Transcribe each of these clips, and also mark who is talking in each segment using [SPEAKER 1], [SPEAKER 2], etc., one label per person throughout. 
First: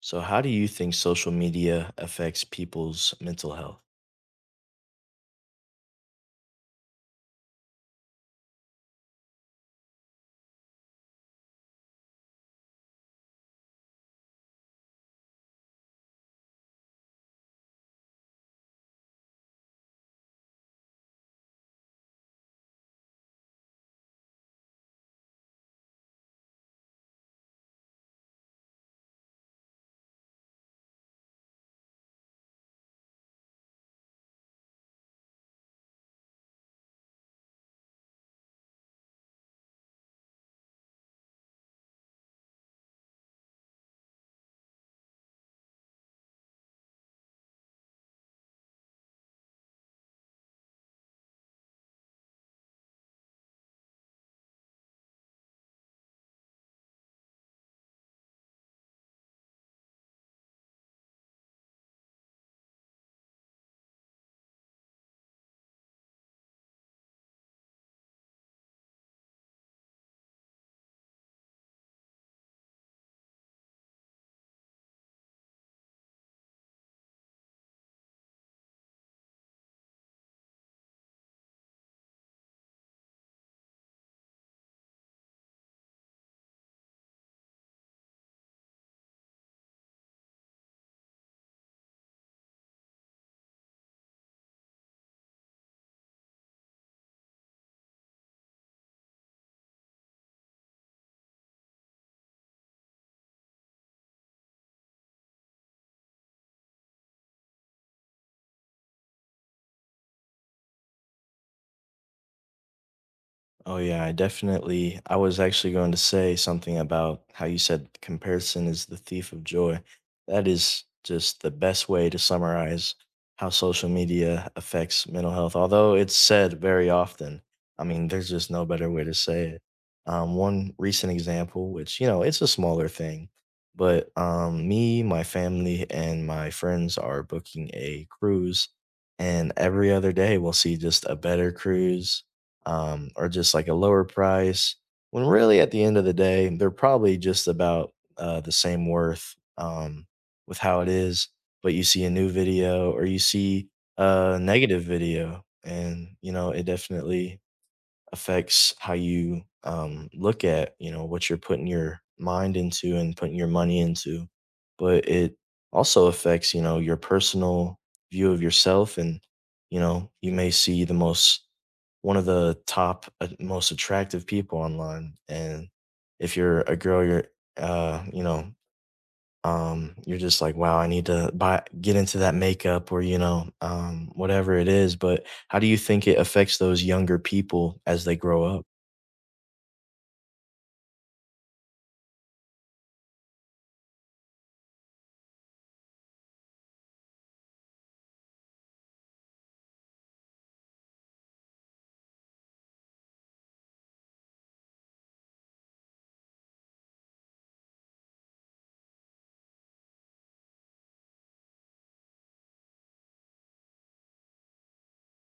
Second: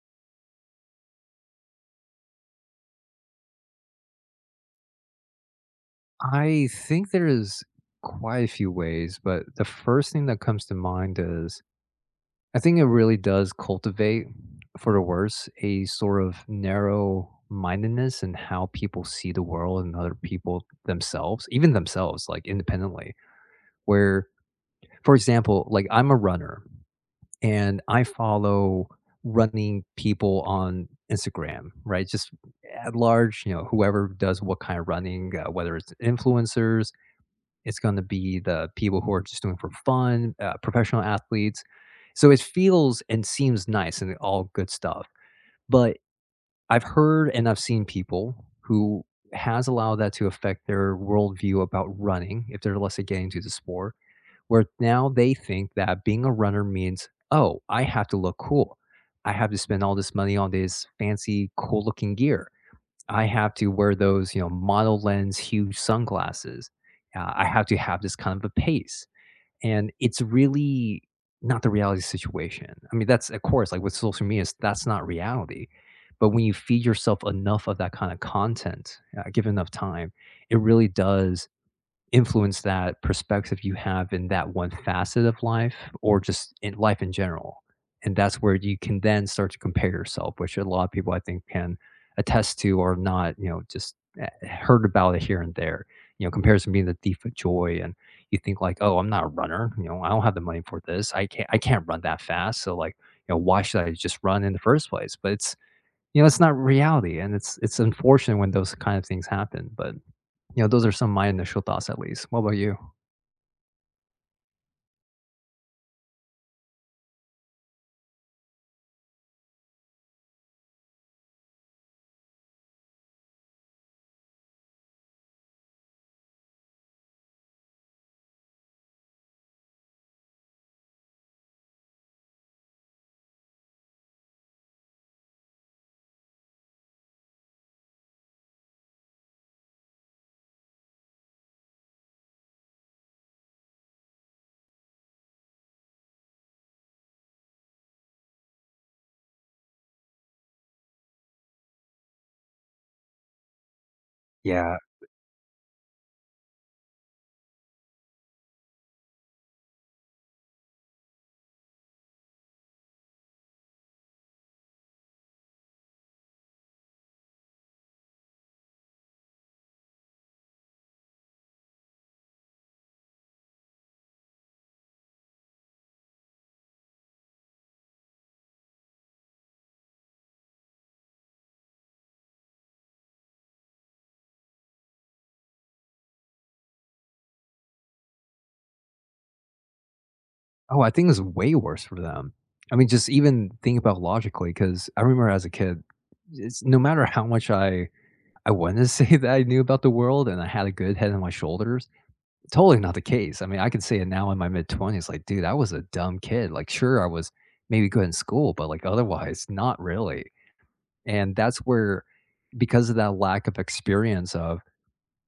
[SPEAKER 1] So, how do you think social media affects people's mental health?
[SPEAKER 2] I think there is quite a few ways, but the first thing that comes to mind is I think it really does cultivate, for the worse, a sort of narrow mindedness in how people see the world and other people themselves, even themselves, like independently. Where, for example, like I'm a runner and I follow running people on Instagram, right? Just at large, you know, whoever does what kind of running, whether it's influencers, it's going to be the people who are just doing it for fun, professional athletes. So it feels and seems nice and all good stuff. But I've heard and I've seen people who has allowed that to affect their worldview about running if they're, let's say, getting into the sport, where now they think that being a runner means, oh, I have to look cool. I have to spend all this money on this fancy, cool looking gear. I have to wear those, you know, mono lens, huge sunglasses. I have to have this kind of a pace. And it's really not the reality situation. I mean, that's, of course, like with social media, that's not reality. But when you feed yourself enough of that kind of content, given enough time, it really does influence that perspective you have in that one facet of life or just in life in general. And that's where you can then start to compare yourself, which a lot of people I think can attest to or not, you know, just heard about it here and there. You know, comparison being the thief of joy. And you think like, oh, I'm not a runner, you know, I don't have the money for this. I can't run that fast. So, like, you know, why should I just run in the first place? But it's not reality, and it's unfortunate when those kind of things happen. But, you know, those are some of my initial thoughts at least. What about you?
[SPEAKER 1] Oh yeah, I definitely. I was actually going to say something about how you said comparison is the thief of joy. That is just the best way to summarize how social media affects mental health. Although it's said very often, I mean, there's just no better way to say it. One recent example, which you know, it's a smaller thing, but me, my family, and my friends are booking a cruise, and every other day we'll see just a better cruise or just like a lower price. When really at the end of the day, they're probably just about the same worth with how it is. But you see a new video or you see a
[SPEAKER 2] Yeah.
[SPEAKER 1] negative video, and you know it definitely affects how you look at you know what you're putting your mind into and putting your money into. But it also affects you know your personal view of yourself, and you know you may see the most one of the top, most attractive people online, and if you're a girl, you're, you know, you're just like, "Wow, I need to buy get into that makeup," or, you know, whatever it is, but how do you think it affects those younger people as they grow up?
[SPEAKER 2] Oh, I think it's way worse for them. I mean, just even think about logically, because I remember as a kid, it's no matter how much I wanted to say that I knew about the world and I had a good head on my shoulders, totally not the case. I mean, I can say it now in my mid twenties, like, dude, I was a dumb kid. Like, sure, I was maybe good in school, but, like, otherwise, not really. And that's where, because of that lack of experience of,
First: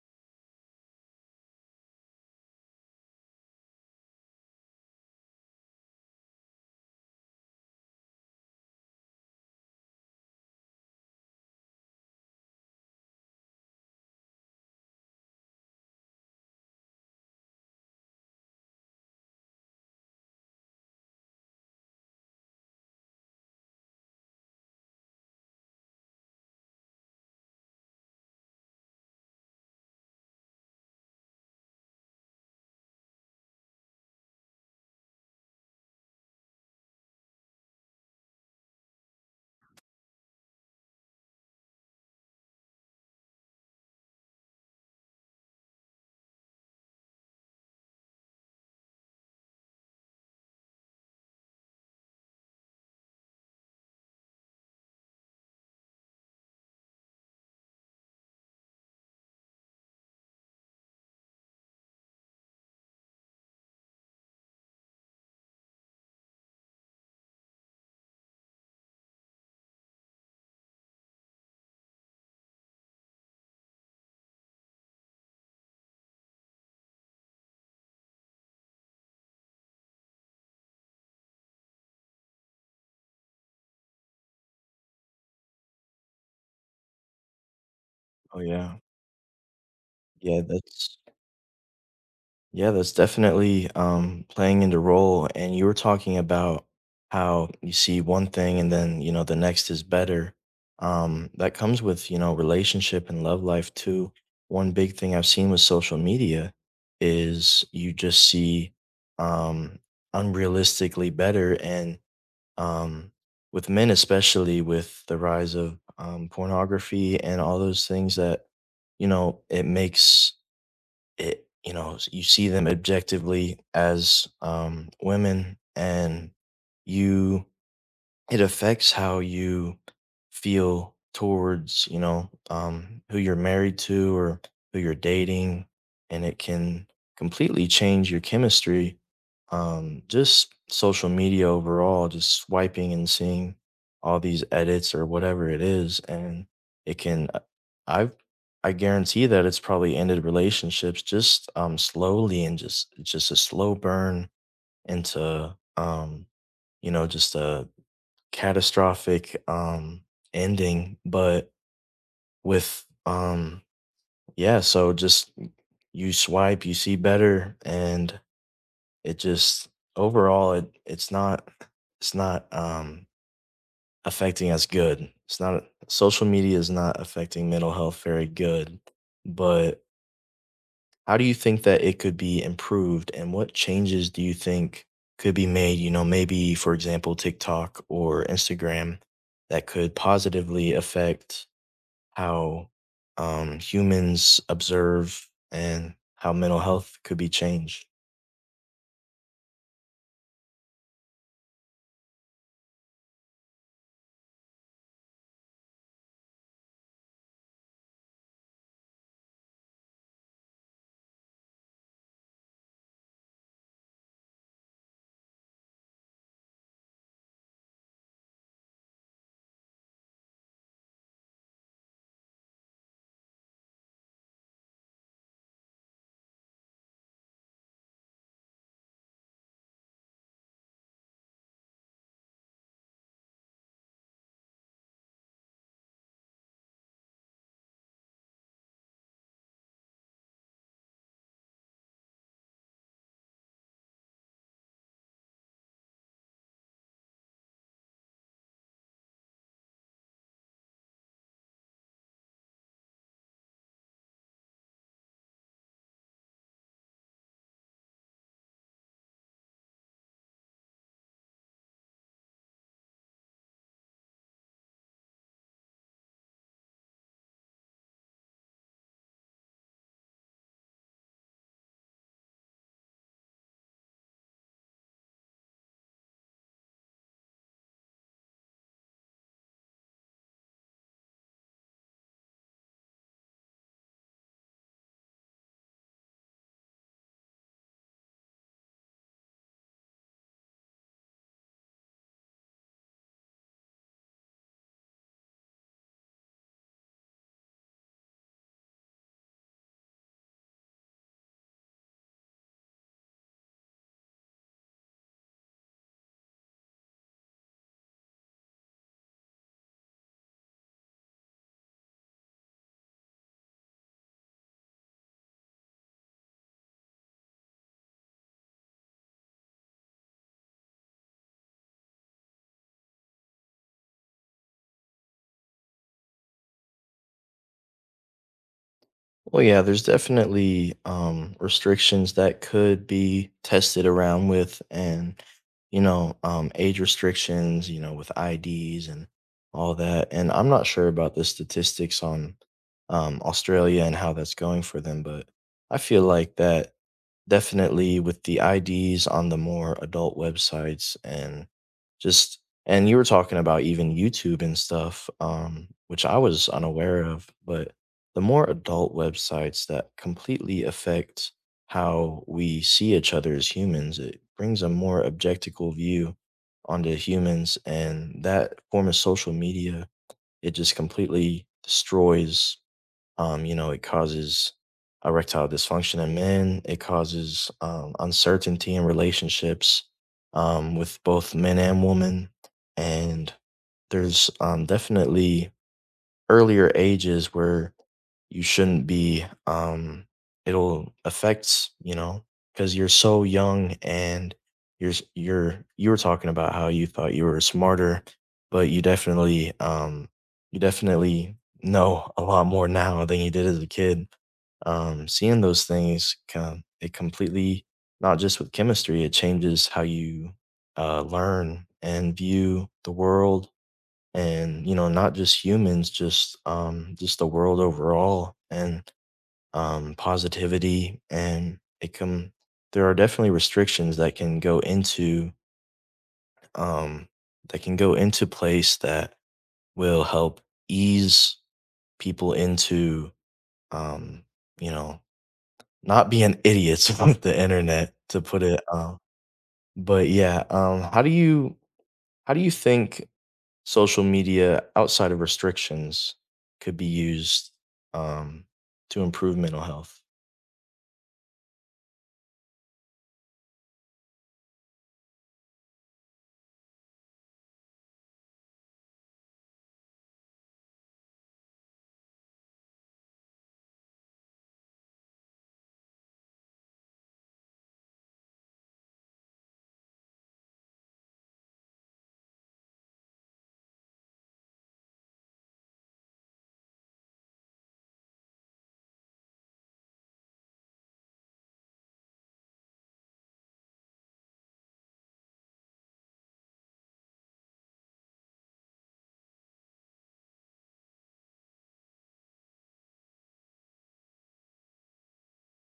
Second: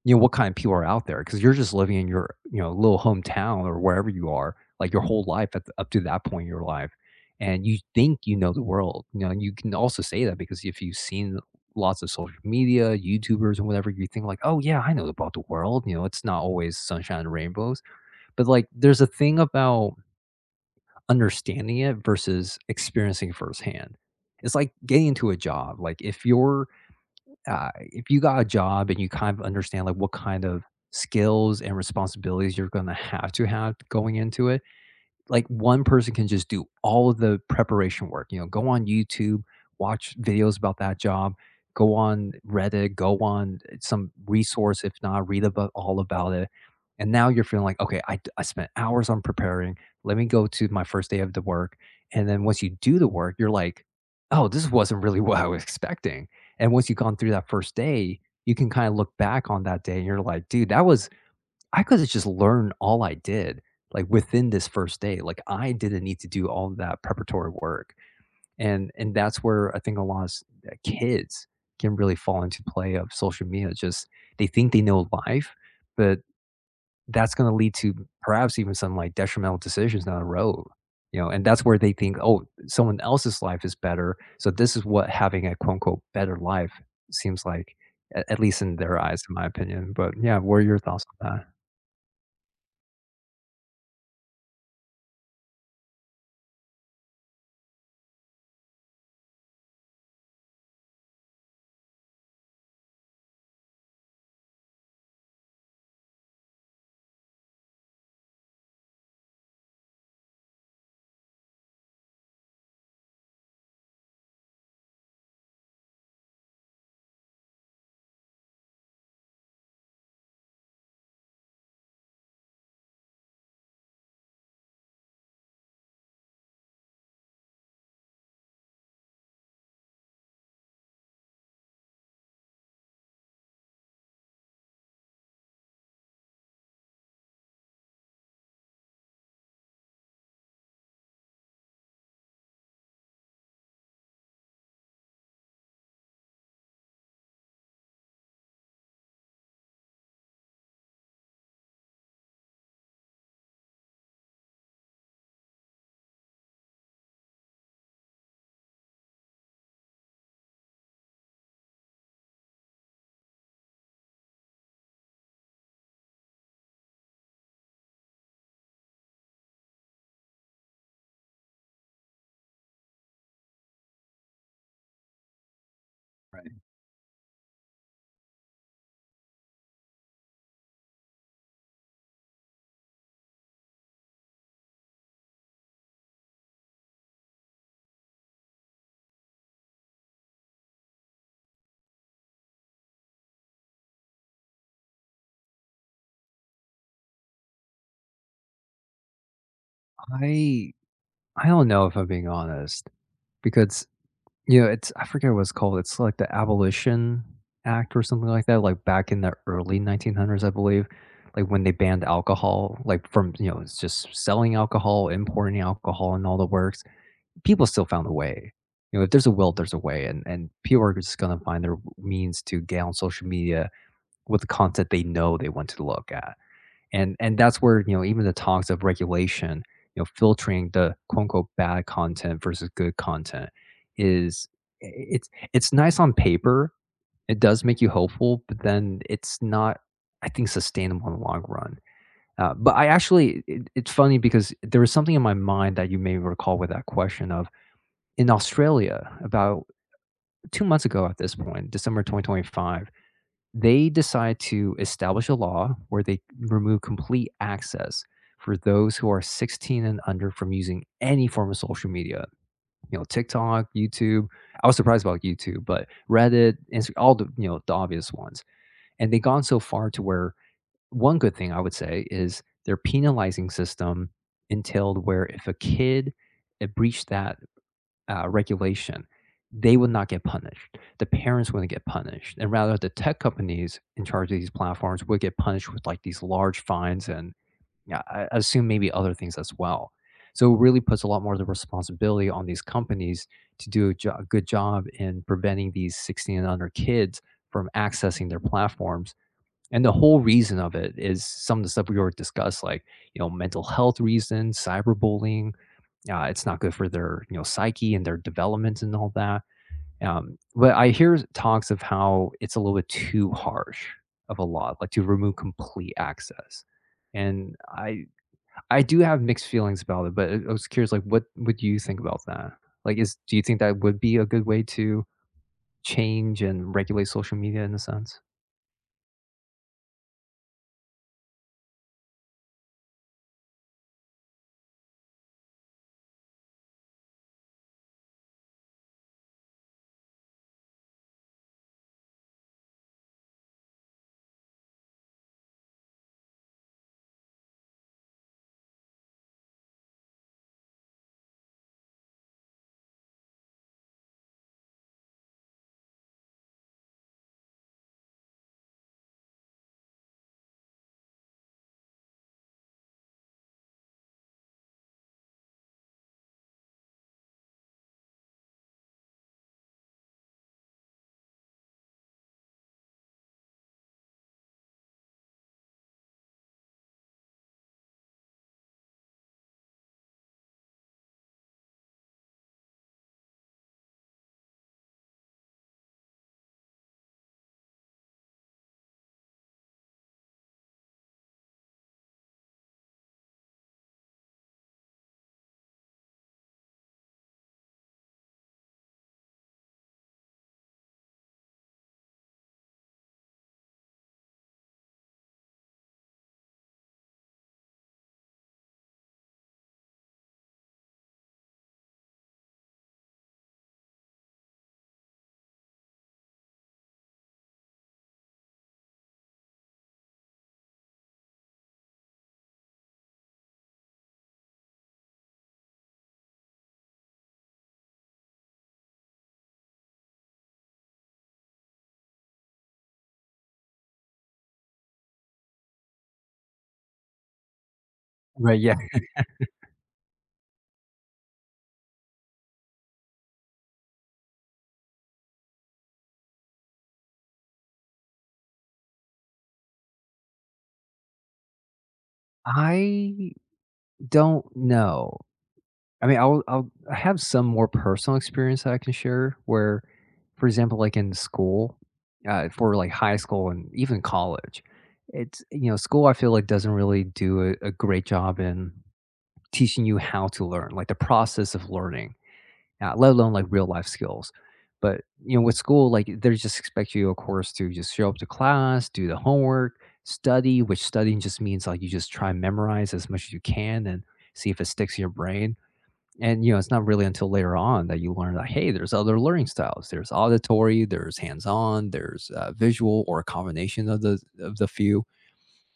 [SPEAKER 2] you know, what kind of people are out there, because 'cause you're just living in your, you know, little hometown or wherever you are, like, your whole life up to that point in your life, and you think you know the world, you know. And you can also say that because if you've seen lots of social media, YouTubers and whatever, you think like, "Oh, yeah, I know about the world," you know, it's not always sunshine and rainbows, but, like, there's a thing about understanding it versus experiencing firsthand. It's like getting into a job, like, if you got a job and you kind of understand like what kind of skills and responsibilities you're going to have going into it, like one person can just do all of the preparation work. You know, go on YouTube, watch videos about that job, go on Reddit, go on some resource, if not, read about all about it. And now you're feeling like, okay, I spent hours on preparing. Let me go to my first day of the work. And then once you do the work, you're like, oh, this wasn't really what I was expecting. And once you've gone through that first day, you can kind of look back on that day and you're like, dude, that was I coulda just learned all I did, like, within this first day. Like, I didn't need to do all that preparatory work, and that's where I think a lot of s kids can really fall into play of social media. Just they think they know life, but that's gonna lead to perhaps even some, like, detrimental decisions down the road, you know. And that's where they think, "Oh, someone else's life is better, so this is what having a quote, unquote better life' seems like," a
[SPEAKER 1] Oh,
[SPEAKER 2] at least in
[SPEAKER 1] yeah.
[SPEAKER 2] their eyes, in my opinion. But yeah,
[SPEAKER 1] Yeah,
[SPEAKER 2] what are your
[SPEAKER 1] that's
[SPEAKER 2] thoughts on that?
[SPEAKER 1] Yeah, that's definitely playing into role. And you were talking about how you see one thing, and then, you know, the next is better. That comes with, you know, relationship and love life too. One big thing I've seen with social media is you just see um, unrealistically better. And um, with men, especially with the rise of pornography and all those things that, you know, it makes it, you know, you see them objectively as women, and you it affects how you feel towards you know who you're married to or who you're dating, and it can completely change your chemistry, just social media overall just swiping and seeing all these edits or whatever it is, and it can I I guarantee that it's probably ended relationships just slowly, and just it's just a slow burn into you know just a catastrophic, ending, but with, yeah, so just you swipe, you see better, and it just overall, it's not it's not, affecting us good. It's not social media is not affecting mental health very good, but how do you think that it could be improved, and what changes do you think could be made, you know, maybe, for example, TikTok or Instagram that could positively affect how humans observe and how mental health could be changed.
[SPEAKER 2] I I don't know if I'm being honest, because, you know, it's I forget what it's called. It's like the Abolition Act or something like that, like back in the early 1900s, I believe, like when they banned alcohol, like from, you know, it's just selling alcohol, importing alcohol and all the works. People still found a way. You know, if there's a will, there's a way. and people are just gonna find their means to get on social media with the content they know they want to look at. And that's where, you know, even the talks of regulation, you know, filtering the quote unquote bad content versus good content is it's nice on paper. It does make you hopeful, but then it's not, I think, sustainable in the long run. But I actually, it's funny, because there was something in my mind that you may recall with that question of, in Australia about 2 months ago at this point, December 2025, they decide to establish a law where they remove complete access for those who are 16 and under from using any form of social media, you know, TikTok, YouTube. I was surprised about YouTube, but Reddit, all the, you know, the obvious ones. And they've gone so far to where one good thing I would say is their penalizing system entailed where if a kid it breached that regulation, they would not get punished. The parents wouldn't get punished, and rather the tech companies in charge of these platforms would get punished with like these large fines and, yeah, I assume maybe other things as well. So it really puts a lot more of the responsibility on these companies to do a good job in preventing these 16 and under kids from accessing their platforms. And the whole reason of it is some of the stuff we already discussed, like, you know, mental health reasons, cyberbullying, it's not good for their, you know, psyche and their development and all that. But I hear talks of how it's a little bit too harsh of a law, like to remove complete access. And I do have mixed feelings about it, but I was curious, like, what would you think about that? Like, is do you think that would be a good way to change and regulate social media in a sense?
[SPEAKER 1] Well, yeah, there's definitely restrictions that could be tested around with, and you know, age restrictions, you know, with IDs and all that. And I'm not sure about the statistics on Australia and how that's going for them, but I feel like that definitely with the IDs on the more adult websites, and just and you were talking about even YouTube and stuff, which I was unaware of, but the more adult websites that completely affect how we see each other as humans, it brings a more objectical view onto humans. And that form of social media, it just completely destroys, you know, it causes erectile dysfunction in men, it causes uncertainty in relationships, with both men and women. And there's definitely earlier ages where you shouldn't be it'll affect you know because you're so young, and you're you were talking about how you thought you were smarter, but you definitely know a lot more now than you did as a kid, seeing those things come, it completely not just with chemistry, it changes how you learn and view the world, and you know not just humans, just the world overall, and positivity, and it can there are definitely restrictions that can go into um that can go into place that will help ease people into um you know not being idiots on the internet to put
[SPEAKER 2] Right.
[SPEAKER 1] it
[SPEAKER 2] Yeah.
[SPEAKER 1] but yeah, how do you think social media outside of restrictions could be used, um, to improve mental health.
[SPEAKER 2] I don't know. I mean, I have some more personal experience that I can share where, for example, like in school, for like high school and even college, it's, you know, school I feel like doesn't really do a great job in teaching you how to learn, like the process of learning, let alone like real life skills. But, you know, with school, like they just expect you, of course, to just show up to class, do the homework, study, which studying just means like you just try and memorize as much as you can and see if it sticks in your brain. And, you know, it's not really until later on that you learn that, hey, there's other learning styles. There's auditory, there's hands-on, there's visual, or a combination of the few.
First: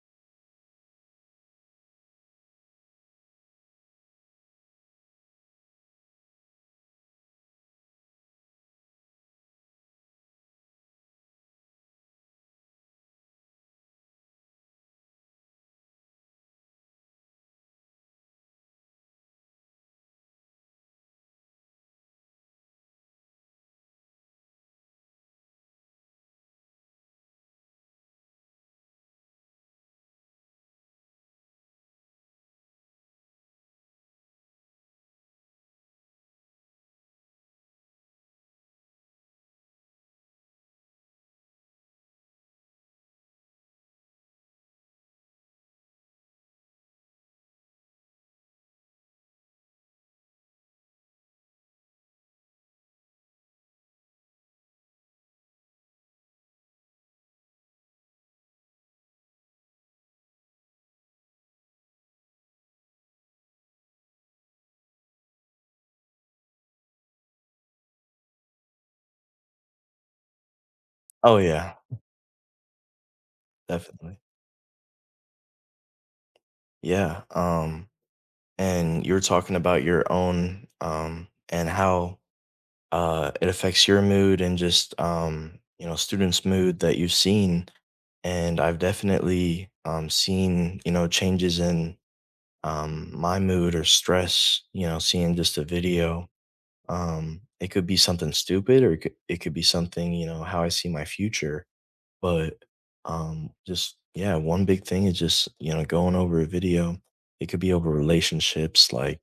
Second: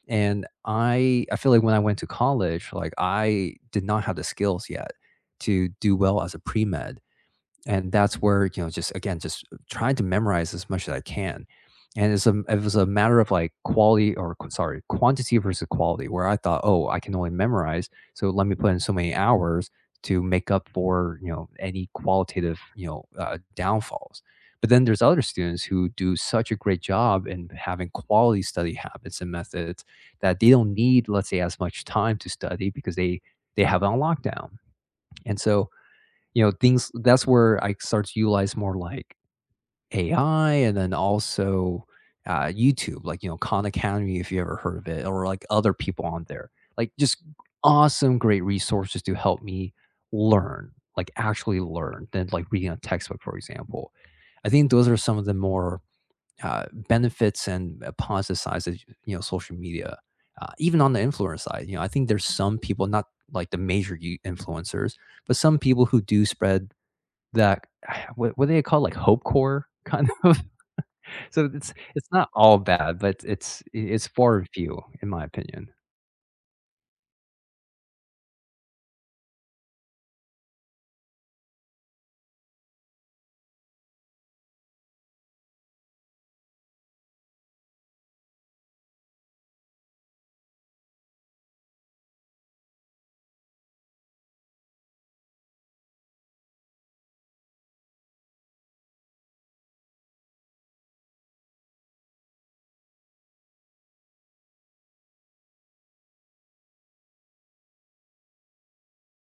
[SPEAKER 2] And I feel like when I went to college, like, I did not have the skills yet to do well as a pre-med. And that's where, you know, just again, just trying to memorize as much as I can. And it was a matter of like quality or sorry, quantity versus quality, where I thought, oh, I can only memorize. So let me put in so many hours to make up for, you know, any qualitative, you know, downfalls. But then there's other students who do such a great job in having quality study habits and methods that they don't need, let's say, as much time to study because they have it on lockdown. And so, you know, things that's where I start to utilize more like AI, and then also, YouTube, like, you know, Khan Academy, if you ever heard of it, or like other people on there. Like, just awesome, great resources to help me learn, like actually learn, than like reading a textbook, for example. I think those are some of the more, benefits and, positive sides of, you know, social media. Even on the influencer side, you know, I think there's some people, not like the major you influencers, but some people who do spread that what do they call, it, like, hope core kind of?
[SPEAKER 1] Oh
[SPEAKER 2] So it's
[SPEAKER 1] yeah,
[SPEAKER 2] it's not all bad, but it's
[SPEAKER 1] definitely.
[SPEAKER 2] far and few, in my opinion.
[SPEAKER 1] Yeah. And you were talking about your own and how it affects your mood, and just you know students' mood that you've seen. And I've definitely seen you know changes in my mood or stress. You know, seeing just a video it could be something stupid, or it could be something, you know, how I see my future. But just, yeah, one big thing is just, you know, going over a video. It could be over relationships, like,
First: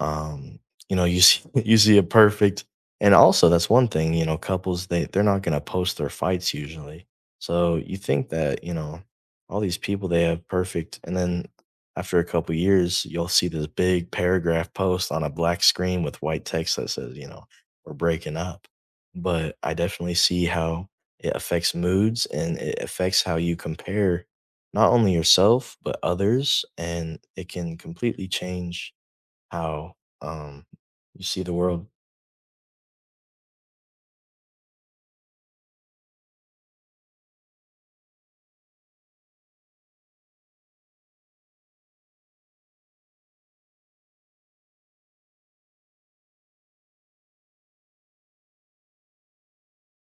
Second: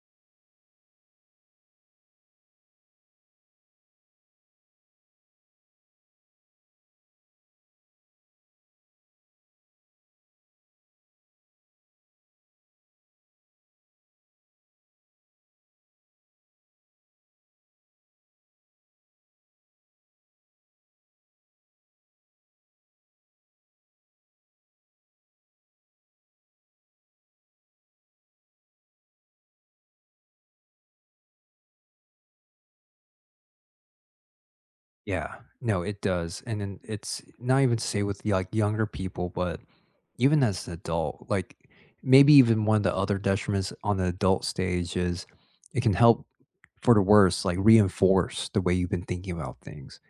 [SPEAKER 1] um you know you see you see a perfect, and also that's one thing, you know, couples they're not going to post their fights usually, so you think that you know all these people they have perfect, and then after a couple years you'll see this big paragraph post on a black screen with white text that says you know we're breaking up, but I definitely see how it affects moods, and it affects how you compare not only yourself but others, and it can completely change how, um, you see the world.
[SPEAKER 2] Yeah. No, it does. And then it's not even to say with, like, younger people, but even as an adult, like, maybe even one of the other detriments on the adult stage is it can help, for the worse, like, reinforce the way you've been thinking about things.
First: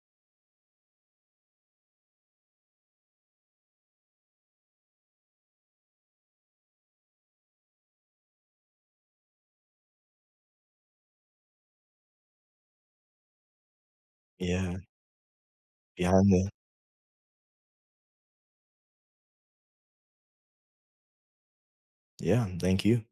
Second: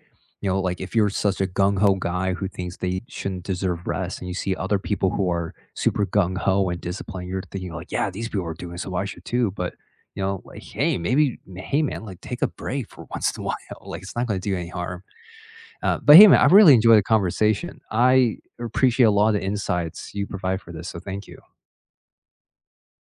[SPEAKER 2] You know, like if you're such a gung ho guy who thinks they shouldn't deserve rest, and you see other people who are super gung ho and disciplined, you're thinking like, yeah, these people are doing it, so I should too. But, you know, like, hey, maybe, hey, man, like take a break for once in a while. Like it's not going to do any
[SPEAKER 1] Yeah,
[SPEAKER 2] harm. But hey,
[SPEAKER 1] behind
[SPEAKER 2] man, I
[SPEAKER 1] the
[SPEAKER 2] really enjoyed the conversation. I appreciate a lot of the insights you provide for this, so thank you.
[SPEAKER 1] yeah, thank you.